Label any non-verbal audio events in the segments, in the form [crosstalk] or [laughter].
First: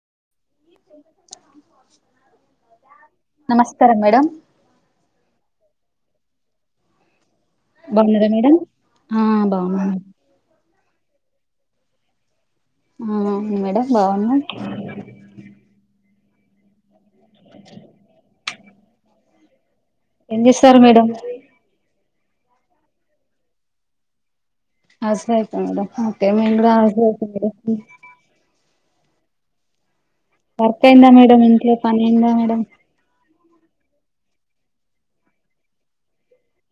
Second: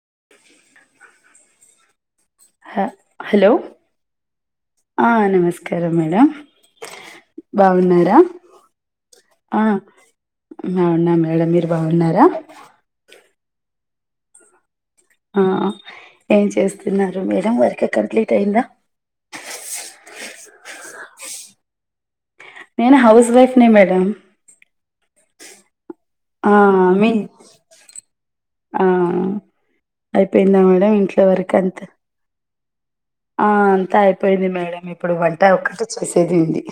ఏ హా హలో నమస్కారం మేడం ఆ నమస్ స్కారం మేడం బాగున్నడా బాగున్నారా మేడం ఆ బాగున్నం మే డం మీరు బాగున్నారా అవును మేడం బాగున్నా ఆ ఏం చేస్తున్నారు మేడం వర్క్ కంప్లీట్ అఇందా ఏం చేస్తారు మేడం నేను హౌస్ వైఫ్ నే మేడం ఆ మీ [inaudible] ఆ అయిపోయిందా వర్క్ మేడం అయిందా ఇంట్లో వర్క్ ఇంట్లో అంత పని అయిందా మేడం ఆ అంతా అయిపోయింది మేడం ఇప్పుడు వంట ఒకటే చూసేదుంది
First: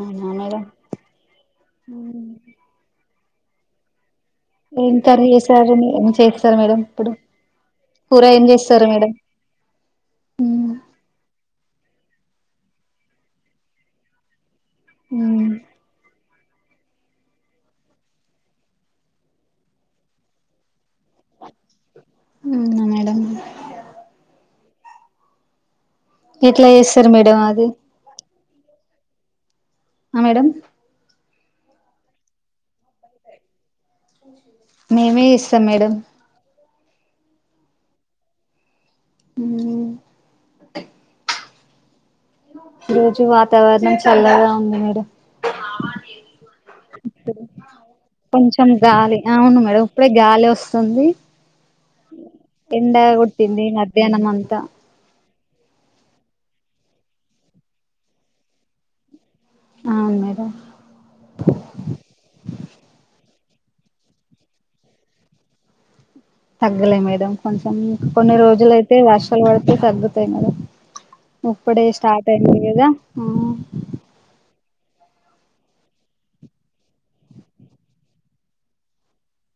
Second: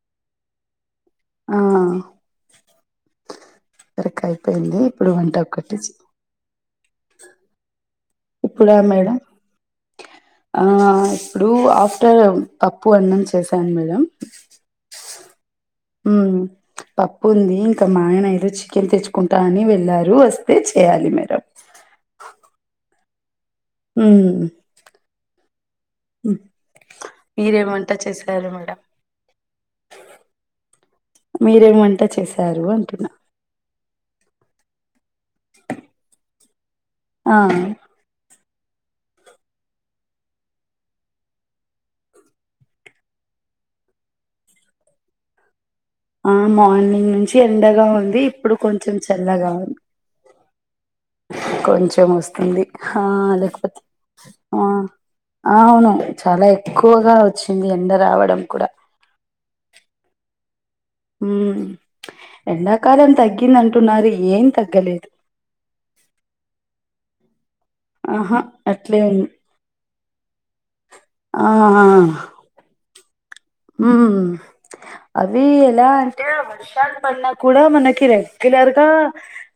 అవునా మేడం సర్క్కయ్ ఏం కర్రీ చేసారు ఏం చేస్తారు మేడం ఇప్పుడు కూర ఏం ఇప్పుడా చేస్తారు మేడం ఆ ఇప్పుడు పప్పు అన్నం చేశాను మేడం మ్ మ్ పప్పు ఉంది ఇంకా మా అయనైతే చికెన్ తెచ్చుకుంటా అని వెళ్ళారు వస్తే చేయ్యలి మేడం మ్ మ్ ఎట్లా చేస్తారు మేడం అది తరు మేడం ఆ మేడం మీరేం వంట చేశారు అంటున్న మేమే చేస్తాం మేడం ఆ మ్ ఈ రోజు వాతావరణం చల్లగా ఉంది మేడం ఆ మార్నింగ్ నుంచి ఎండగా ఉంది. ఇప్పుడు కొంచెం గాలి చల్లగా అవును ఉంది. మేడం ఇప్పుడే గాలోస్ ఉంది కొంచెం వస్తుంది ఆ లేకపోతే మధ్యాహ్నం అంతా ఆ అవును చాలా ఎక్కువగా వచ్చింది ఎండ రావడం కూడా అవును మేడం మ్ ఎండాకాలం తగ్ తగ్గిందంటున్నారు ఏం తగ్గలేదు తగ్గలే మేడం కొంచెం కొన్ని ఆహా రోజులైతే అట్లే ఉంది. వర్షాలు పడితే తగ్గుతాయి మేడం ఆ ఇప్పుడే స్టార్ట్ అయినాయి కదా మ్మ్ అవి ఎలా అంటే వర్షాలు పడిన కూడా మనకి రెగ్యులర్ గా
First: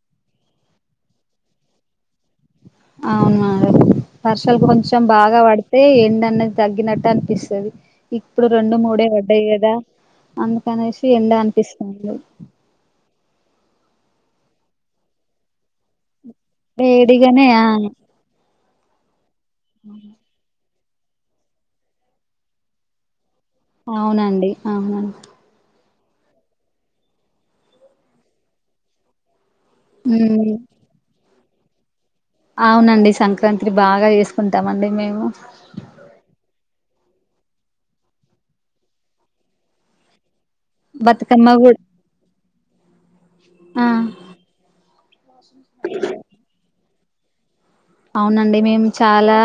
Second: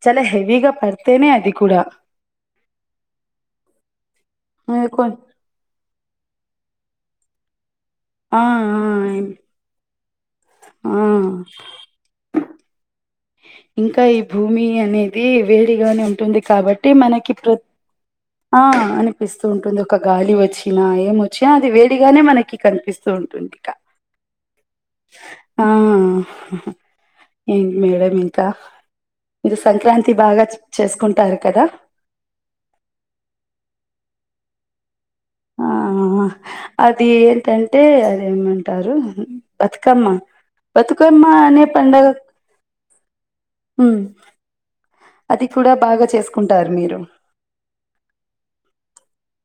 చాలే హెవిగా పడితేనే అది కూడా అవును మారే వర్షలు కొంచెం కొ బాగా పడితే ఎండ డ తగ్గినట్టనిపిస్తది ఆ ఆ ఇప్పుడు రెండు మూడే పడ్డాయి కదా ఆ అందుకనేసి ఎండా అనిపిస్థంది ఇంకా ఈ భూమి అనేది వేడిగానే ఉంటుంది కాబట్టి మనకి వేడిగానే ప్ర ఆ ఆ అనిపిస్తూ ఉంటుంది ఒక గాలి వచ్చి నా ఏమొచ్చినా అది వేడిగానే మనకి కనిపిస్తూ ఉంటుంది ఇక అవునండి అవును ఏం మేడం ఇంకా మీరు సంక్రాంతి బాగా చ్ ఉమ్ చేసుకుంటారు కదా అవునండి సంక్రాంత్రి బాగా చేసుకుంటామండి మేము ఆ అది ఏంటంటే అదిేఏమంటారు బతుకమ్మ బతుకమ్మా బతుకమ్మ అనే కూడా పండగ ఆ మ్ అది కూడా బాగా చేసుకుంటారు మీరు అవునండి మేము చాలా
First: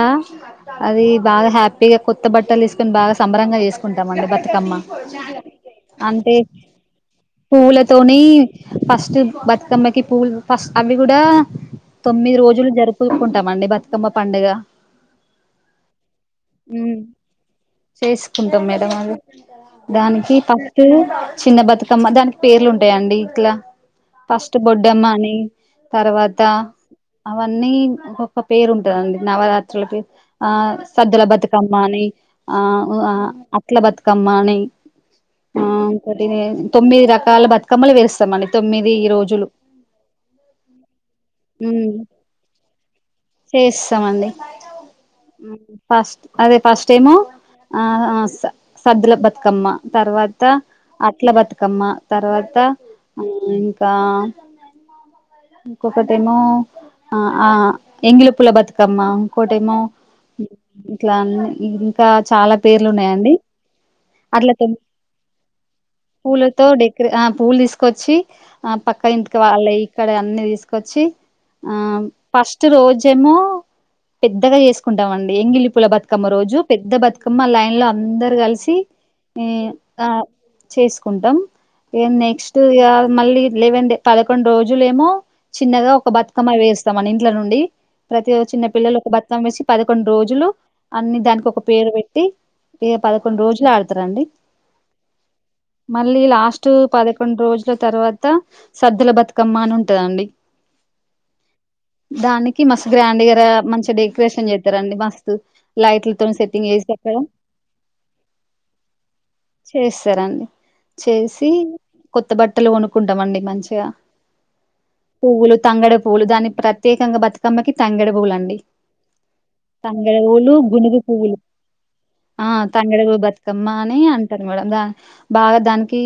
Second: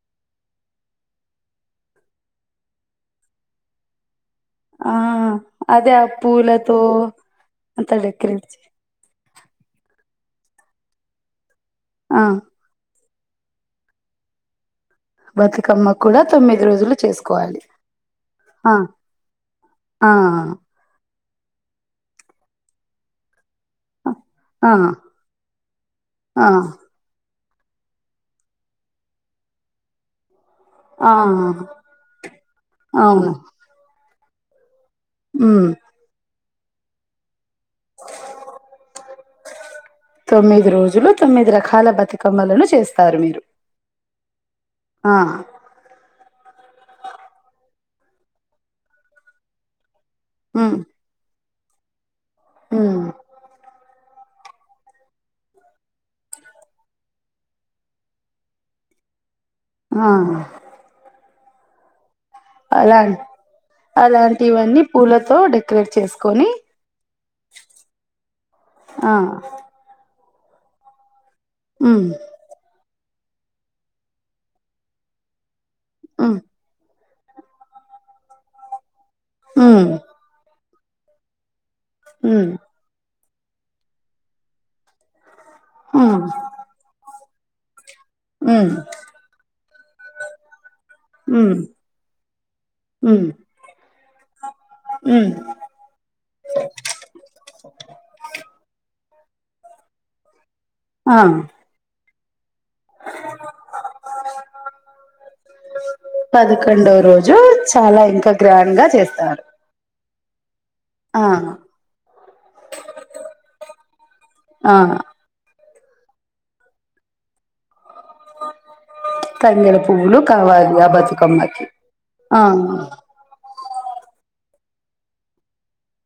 అది బాగా హ్యాపీగా కొత్త బట్టలేసుకొని బాగా సంబరంగా చేసుకుంటాం అండి బత్ కమ్మా ఆ అదే ఆ అంటే పూలతో అంత పులతోని డెకరేట్ చే ఫస్ట్ బతుకమ్మకి పూలు ఫస్ అవి కూడా ఆ తొమ్మిది రోజులు జరుప్ చూసుకుంటామండి బతుకమ్మ పండుగ బతుకమ్మ కూడా తొమ్మిది రోజులు మ్ చేసుకోవాలి చేసుకుంటాం ఆ మేడం అది ఆ దానికి ఫస్ట్ చిన్న బతుకమ్మ దానికి పేర్లు ఉంటాయండి ఇట్లా ఫస్ట్ ఆ బొడ్డమ్మ అని తర్వాత ఆ అవన్నీ ఒకొక్క పేరు ఉంటదండి నవరాత్రులకి ఆ ఆ సద్దుల బతుకమ్మని అని అ మ్ అ అవును అట్ల బతుకమ్మని ఆ ఉమ్ ఇంకోటి తొమ్మిది రకాల బత్ కమ్మలు వేస్తామండి తొమ్మిది రోజులు తొమ్మిది రోజులు తొమ్మిది ఉమ్ రకాల బతుకమ్మలను చేస్ చేస్తామండి ఆ ఫస్ట్ అదే ఫస్ట్ ఏమో అ ఆ స సద్దుల బతుకమ్మ తర్వాత ఉమ్ అట్ల బతుకమ్మ తర్వాత ఉమ్ ఇంకా ఇంకొకటేమో ఆ ఆ ఎంగిలి పూల బతుకమ్మా కోటేమో ఆ ఇట్లా ఇంకా చాలా పేర్లు అలా ఉన్నాయండి అట్ల తో అలాంటివన్నీ పూలతో డెకరేట్ చేసుకొని పూలలో ఆ పూలు తీసుకొచ్చి ఆ ఆ పక్క ఇంటికి వాళ్ళయి ఇక్కడ అన్ని తీసుకొచ్చి ఆ ఉమ్ ఫస్ రోజేమో పెద్దగా చేసుకుంటామండి ఎంగిలి పూల బతుకమ్మ ఉమ్ రోజు పెద్ద బత్ కమ్మ లైన్ లో అందరు కలిసి ఇ ఉమ్ ఆ చేసుకుంటాం ఇగ ఉమ్ నెక్స్ట్ ఇగ మళ్ళీ లేవన్ డే పదకొండు రోజులేమో చిన్నగా ఒక ఉమ్ బతుకమ్మ పేరుస్తామండి ఇంట్ల నుండి ప్రతిరోజు చిన్న ఉమ్ పిల్లలు ఒక బతుకమ్మ పెర్సీ పదకొండు రోజులు అన్ని దానికొక ఉమ్ పేరు పెట్టి ఇగ ఉమ్ పదకొండు రోజులు ఆడుతారండి ఉమ్ మళ్ళీ లాస్ట్ పదకొండు రోజుల తర్వాత సద్దుల బత్ కమ్మా అని ఉంటదండి ఆ దాని కి మస్ గ్రాండ్ గా మంచిగ డెకరేషన్ చేస్తారండి మస్తు లైట్లతోని సెట్టింగ్ చేసి పదకొండవ అక్కడ రోజు చాలా ఇంకా గ్రాండ్ గా చేస్తారు చేస్తారండి ఆ చేసి కొత్త బట్టలు కొనుక్కుంటామండి మంచిగా ఆ తంగేడు పూ్లు దానికి ప్రత్యేకంగా బతుకమ్మకి తంగేడు పూలండి తంగెల పువ్వులు తంగేడు పులు కావాలి ఆ గునుగు పులు బతుకమ్మకి ఆ తంగేడుపువ్ బతుకమ్మ అని అంటారు మేడం దా బాగా దానికి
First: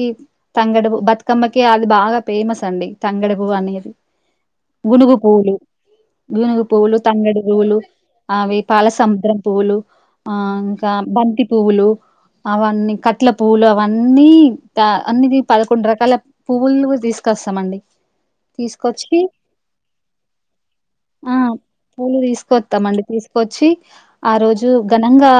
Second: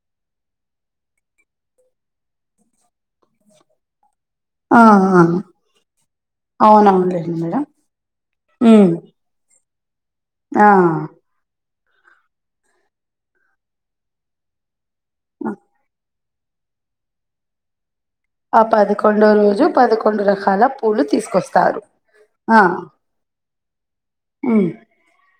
తంగేడుపు బతుకమ్మకి అది బాగా ఫేమస్ అ ండి తంగేడుపు అనేది ఆ అ పువ్లు గునుగు పువ్వులు తంగేడు మేడం పువ్లు అవి ఉమ్ పాలసముద్రం పువ్వులు ఆ ఇంకా బంతి పువ్వులు అవన్నీ కట్ల పువ్వులు అవన్నీ త అన్నిది పదకొండు రకాల పువ్వులు తీసుకొస్తామండి ఆ తీసుకొచ్చి పదకొండో రోజు పదకొండు రకాల పూలు తీసుకొస్తారు పులు ఆ తీసుకొస్తామండి తీసుకొచ్చి ఆ ఉమ్ రోజు ఘనంగా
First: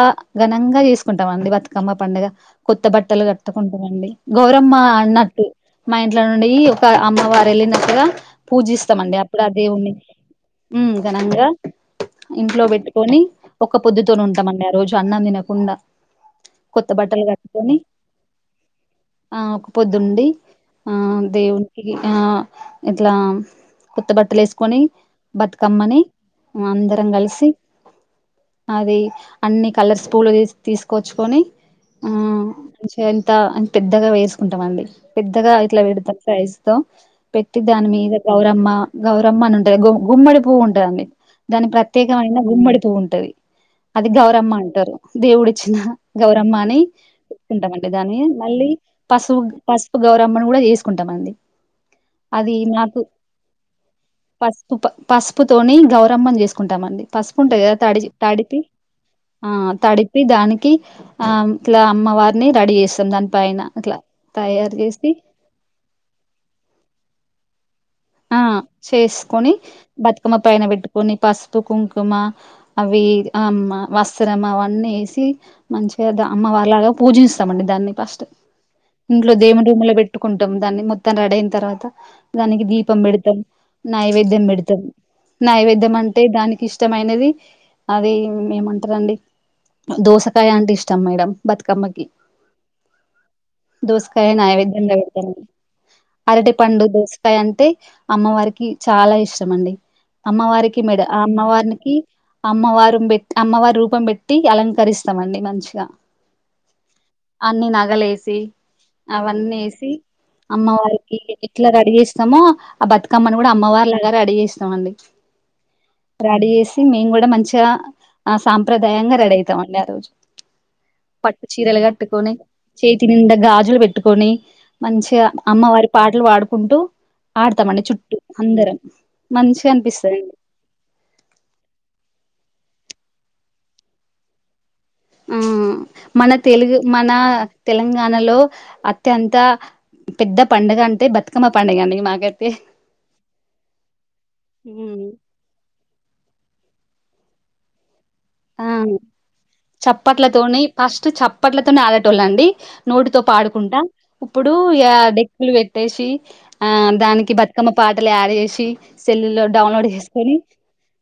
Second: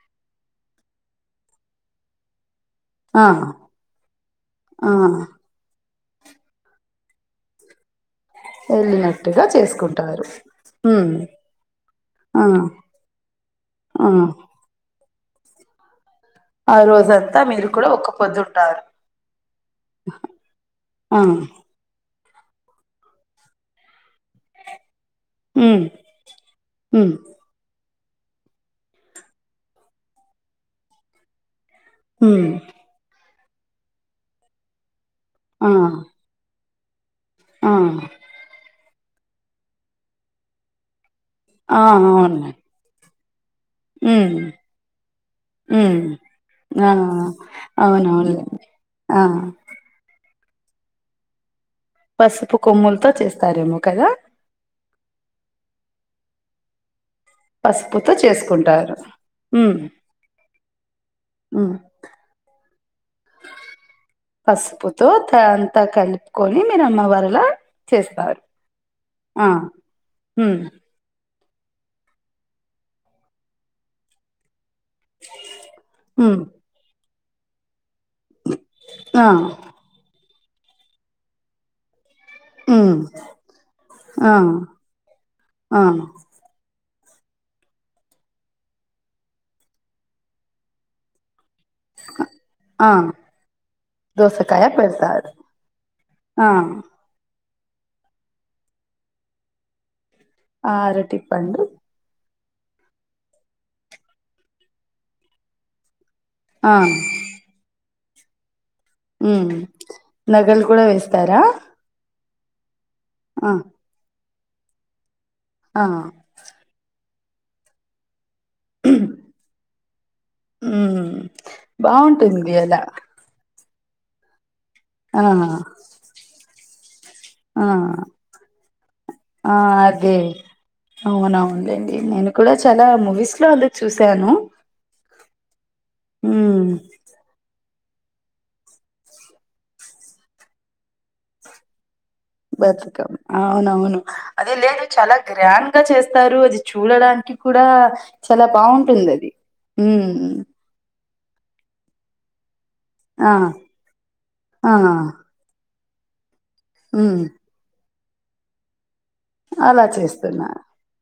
ఘనంగా చేసుకుంటామండి బతుకమ్మ పండుగ కొత్త బట్టలు ఆ కట్టుకుంటమండి గౌరమ్మ ఆ అన్నట్టు మా ఇంట్ల నుండి ఒక అమ్మవారు వెళ్ళినట్టుగా పూజిస్తామండి అప్ ప్పుడు వెళ్ళినట్టుగా ఆ దేవున్ని చేసుకుంటారు మ్ ఉమ్ ఘనంగా ఆ ఇంట్లో పెట్టుకొని ఒక ఆ పొద్దుతోనుంటామండి ఆ రోజు అన్నం తినకుండా ఆ కొత్త బట్టలు రోజంతా మీరు కట్టుకొని కూడా ఒక్క పొద్దుంటారు ఆ ఒక పొద్దుండి ఆ దేవునికి ఆ ఇట్లా కొత్త బట్టలేసుకొని ఉమ్ బతుకమ్మని అందరం ఉమ్ కలిసి అది అన్నిీ కలర్స్ పూలు తీసుకొచ్చుకొని మ్ దా పెద్దగా వేసుకుంటామండి పెద్దగా ఆ ఇట్లా పెడుతారు ప్రైజ్ తో పెట్టి ఆ దాని మీద గౌరమ్మ గౌరమ్మ అని ఉంటది గుమ్మడి పువ్వు ఉంటదండి దాని ఆ ప్రత్యేకమైన అవును గుమ్మడిపువ్వు ఉంటది అది ఉమ్ గౌరమ్మ అంటారు దేవుడు ఇచ్చిన ఉమ్ గౌరమ్మ అని ఆ కుంటామండి దాన్ని అవునవునులేండి మళ్ళీ ఆ పసుపు పసుపు గౌరమ్మను కూడా చేసుకుంటామండి అది పసుపు నాకు కొమ్ములతో చేస్తారేమో కదా పసుపు పసుపుతోని గౌరమ్మన్ చేసుకుంటామండి పసుపు ఉంటాయి కదా తడి పసుపుతో తాడిపి చేసుకుంటారు ఆ ఉమ్ తడిపి దానికి ఆ ఉమ్ ఇట్లా అమ్మవారిని రెడీ చేస్తాం దానిపైైన ఇట్లా తయారు పసుపుతో చేసి త అంతా కలుపుకొని మీరు అమ్మవారిలా ఆ చేస్తారు ఆ చేసుకొని బతుకమ్మ ఉమ్ పైన పెట్టుకొని పసుపు కుంకుమా అవి ఆ మ వస్త్రం అవ న్నేసి మంచిగా ఉమ్ అమ్మవారిలాగా పూజిస్తామండి దాన్ని ఫస్ట్ ఆ ఇంట్లో దేవుని రూములో పెట్టుకుంటాం దాన్ని మొత్తం రెడి అయిన తర్వాత దానికి దీ పం ఉమ్ పెడుతా ఆ నైవేద్యం పెడుతము ఆ నైవేద్యం అంటే దానికి ఇష్ ష్టమైనది అది ఏమంటారండి దోసకాయ అంటే ఇష్టం మేడం బతుకమ్మకి ఆ దోసకాయ నైవేద్యంగా పెడుతారం ఆ అరటి పండు దోసకాయ అం అమ్మవారికి చాలా ఇష్టం అండి ఆ అమ్మవారికి మెడ్ అరటి పండు అమ్మవారికి అమ్మవారూం పెట్ అమ్మవారి రూపం పెట్టి అలంకరిస్తామండి మంచిగా ఆ అన్ని నగలేసి ఉమ్ అవన్నేసి నగలు కూడా అమ్మవారికి వేస్తారా ఎట్లా రడి చేేస్ స్తమో ఆ బతుకమ్మని కూడా ఆ అమ్మవారిలాగ రడి చేేస్తామండి ఆ రాడీ చేసి మేము కూడా మంచిగా ఆ సాంప్రదాయంగా రెడీ అవుతామండి ఆ రోజు ఉమ్ పట్టు చీరలు కట్టుకోనే బాగుంటుంది అలా చేతి నింద గాజు జులు పెట్టుకొని మంచిగా ఆ అమ్మవారి పాటలు పాడుకుంటూ ఆ ఆడుతామండి చుట్టూ అందరం మంచిగనిపిస్తది అవునవును లెండి నేను కూడా చాలా మూవీస్లో అంద్ చూసాను ఆ మన ఉమ్ తెలుగు మన తెలంగాణలో అత్యంత పెద్ద పండుగ అంటే బతుకమ్మ పండుగే అండి మా బతుకమ్ అవునవును అదే లేదు ఉమ్ చాలా గ్రాండ్ గా చేస్తారు అది చూడడానికి కూడా చాలా ఆ బాగుంటుంది అది మ్ స్టు చప్పట్లతోనే ఆడేటోళ్ళండి నోటితో ఆ పాడుకుంటా ఇప్పుడు ఇగ ఆ డెక్కులు పె ట్టేసి ఆ హ్మ్. దానికి బతుకమ్మ పాటలు అడ్ చేసి సెల్ లో అలా డౌన్లోడ్ చేసుకొని చేస్తున్నా.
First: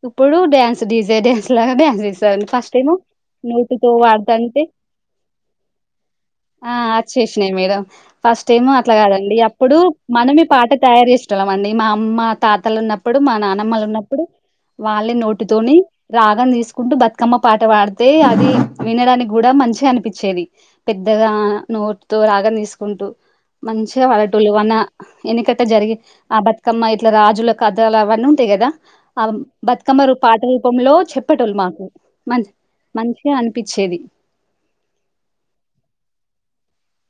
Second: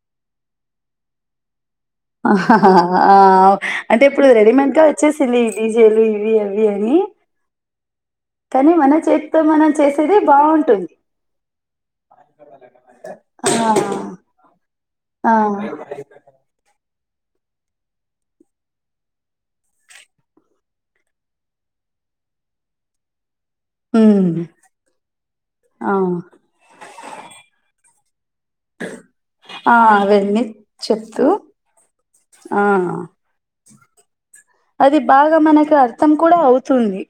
ఇప్పుడు డ్యాన్స్ డీజే డ్యాన్స్ లాగా డ్యన్ ఆ అంటే ఇప్పుడు పాడుతంటే రెడీమేడ్ గా వచ్చేసింది ఇ డిజేలు ఇవి అవి అని చేసినాయి మేడం ఫస్ట్ ఏమో కానీ మన అట్లా కాదండి చేతితో మనం అప్పుడు చేసేదే మనమే పాట బావుంటుంది. తయారు చేసేటోళ్ళమండి మా మా తాతలు ఉన్నప్పుడు మా ఆ! నానమ్మలు ఉన్నప్పుడు వాళ్ళే ఆ! నోటుతోని రాగం తీసు క్కమ్మ పాట పాడితే అది వినడానికి కూడా మంచిగనిపిచ్చేది పెద్దగా నోటితో రాగం తీసుకుంటూ మంచిగా హ్మ్. పడేటోళ్ళు వన ఎనుకట జరిగి ఆ బతుకమ్మ ఇట్లా రాజుల కథలవ అంతే కదా ఆ ఆ! బతుకమ్మ అవన్నీ పాటరూపంలో చెప్తూ చెప్పేటోళ్ళు మాకు మంచ్ ఆ! మంచిగన్పిచ్చేది అది బాగా మనకి అర్థం కూడా అవుతుంది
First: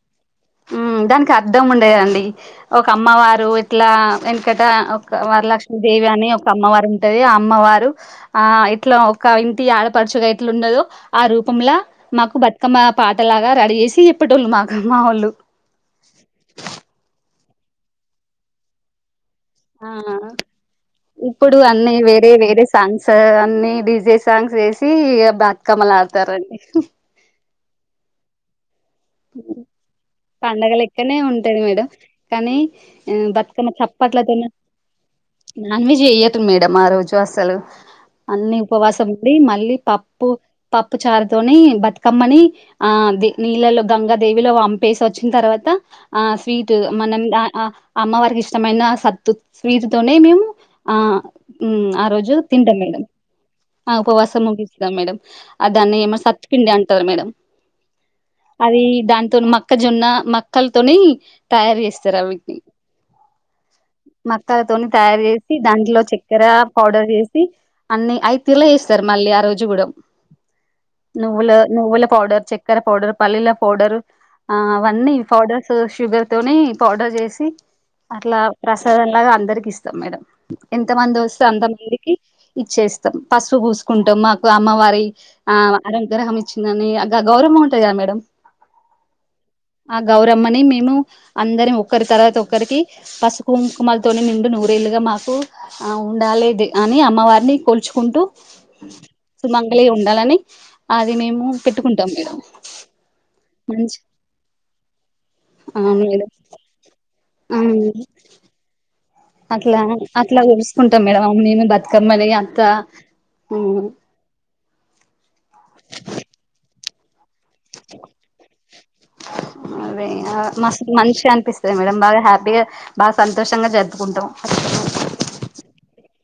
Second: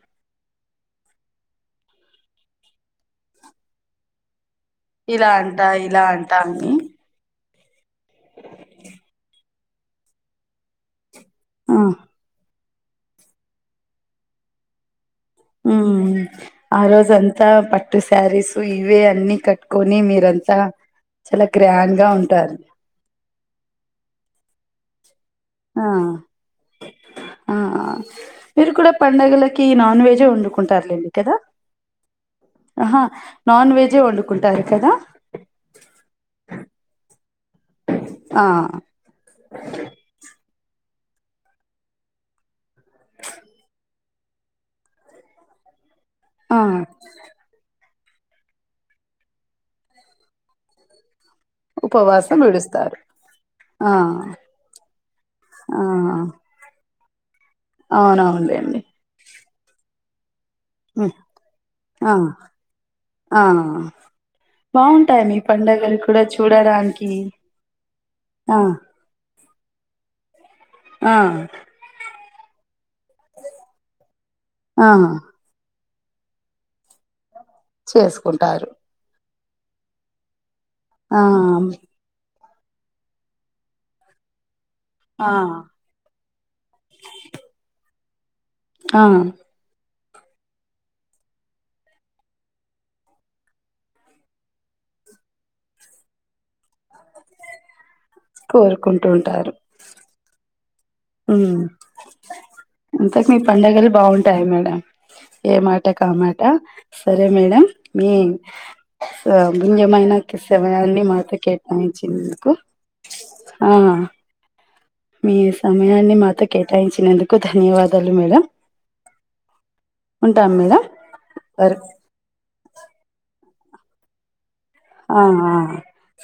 దానికి అర్థం ఉండేదండి ఒక అమ్మవారు ఇట్లా ఇక్కడ ఒక ఇలా అంట, ఇలా వరలక్ష్మిీదేవి అని అంట ఒక అమ్మవారు ఉంటది ఆ అమ్మవారు ఆ ఇట్లా ఒక ఇంటి ఆడపడుచుగా ఎట్లా ఉండదు ఆ ఆ! రూపంలా మాకు బ మా పాటలాగా రెడీ చేేసి ఇప్పటోళ్ళు మాకమ్ మా వాళ్ళు హుమ్ ఆ రోజఅంతా పట్టు సారీసు ఇవే అన్ని ఆ కట్కొని మీరంతా చాలా ఇప్పుడు అన్నీ గ్రాండ్‌గా వేరే ఉంటారు. వేరే సాంగ్స్ అన్ని డిజే సాంగ్స్ వేసి ఇ బతుకమ్మలు ఆ! ఆడతారండి పండుగలకి నాన్ వెజే పండగ వండుకుంటారు లేండి లెక్కనే కదా ఉంటది మేడం కానీ అహ ఆ నాన్ బతుకమ్మ వెజ్ చప్పట్లతోనే వండుకుంటారు కదా నాన్ వెజ్ జెయ్యదు మేడం ఆ రోజు అసలు ఆ అన్ని ఉపవాసం ఉండి మళ్ళీ పప్పు పప్పు చారుతోని బతుకమ్మని ఆ ది నీళ్ళలో గంగాదేవిలో పంపేసి వచ్చిన తర్వాత ఆ స్వీట్ మనం ఆ అమ్మవారికి ఇష్టమైన సత్తు స్వీటితోనే మేము ఆ ఉ ఆ రోజు ఉపవాసం తింటా విడుస్తారు మేడం ఆ ఉపవాసం ముగిస్తాం మేడం ఆ దాన్ని ఏమ సత్కిండి అంటారు మేడం అవునవునండి అది దాంతో మక్కజొన్న మక్కలతోనే హ్మ్, తయారు ఆ చేస్తారు అవిటిని ఆ మక్కలతోని తయారు బాగుంటాయి మీ చేసి పండగలు దాంట్లో కూడా చక్కెర పౌడర్ చూడడానికి చేసి అన్ని అయితే ఆ ఇలా చేస్తారు మళ్ళీ ఆ రోజు జుగూడ ఆ నువ్వు నువ్వుల పౌడర్ చక్కర పౌడర్ పల్లీల పౌడరు ఆ అవన్నీ పౌడర్స్ షుగర్ తోనే పౌడర్ చేసి అట్లా చేసుకుంటారు ప్రసాదంలాగా అందరికి ఇస్తాం మేడం ఎంత మంది ఆ వస్తే అంత మందికి ఇచ్చేస్తాం పసుపు పూసుకుంటాం మాకు అమ్మవారి ఆ అనుగ్రహం ఇచ్చిందని అ గౌరవం ఉంటాది కదా మేడం అ ఆ గౌరమ్మని మేము అందరం ఒక్కరి తర్వాత ఒక్కరికి పసుకుంకుమలతోని నిండు నూరే మాకు ఉండాలి అని అమ్మవారిని కోల్చు కుంటూ కోరుకుంటూ ఉంటారు సుమంగళీ ఉండాలని అది మేము ఉమ్ పెట్టుకుంటాం మేడం అంతకు మీ పండుగలు మంచి బాగుంటాయి మేడం ఏ మాట అవును మేడం కామాట సరే మేడం అవును మీ స అట్లా బింజమైన అట్లా కసేమయ కొలుసుకుంటాం అన్నన్ని మేడం మాకు అవును నేను బతుకమ్మని కేటాయించినందుకు అత్త ఆ మీ సమయాన్ని మాతో కేటాయించినందుకు ధన్యవాదాలు మేడ అదే మస్తు మంచిగ అనిపిస్తది సరే మేడం బాగా హ్యాపీగా బాగ సం సంతోషంగా జరుపుకుంటాం ఆహ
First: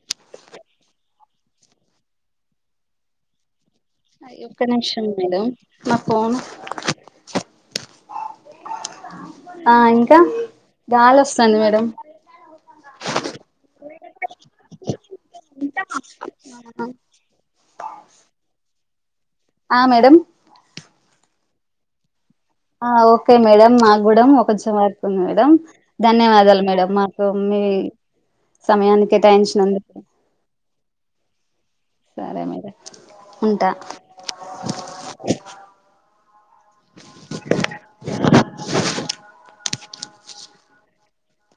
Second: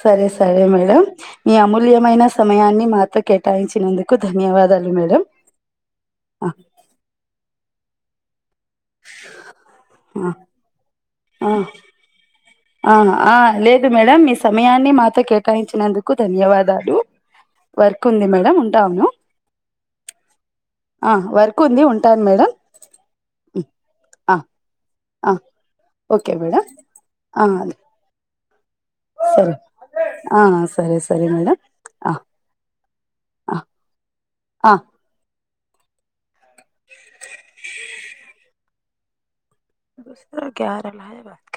సరే సరే మేడం మీ అమూల్యమైన సమయాన్ని మాతో కేటాయించు నందుకు ఒక్క ధన్యవాదాలు నిమిషం మేడం నా ఫోన్ ఆ ఇంకా గాలి ఆ వస్తాంది మేడం ఆ ఆ లేదు మేడం మీ సమయాన్ని మాతో కేటాయించినందుకు ధన్యవాదాలు వర్క్ ఉంది మేడం ఉంటాను ఆ మేడం ఆ వర్క్ ఉంది ఉంటాను మేడం ఆ ఓకే మేడం మాగూడా ఆ ఒకంచెమార్ ఆ మేడం ధన్యవాదాలు మేడం మాతో ఆ మీ సమయాన్ని సరే కేటాయించినందుకు ఆ సరే సరే మేడం ఆ సరే మరే ఆ ఉంటా ఆ సరా క రమ్య బ క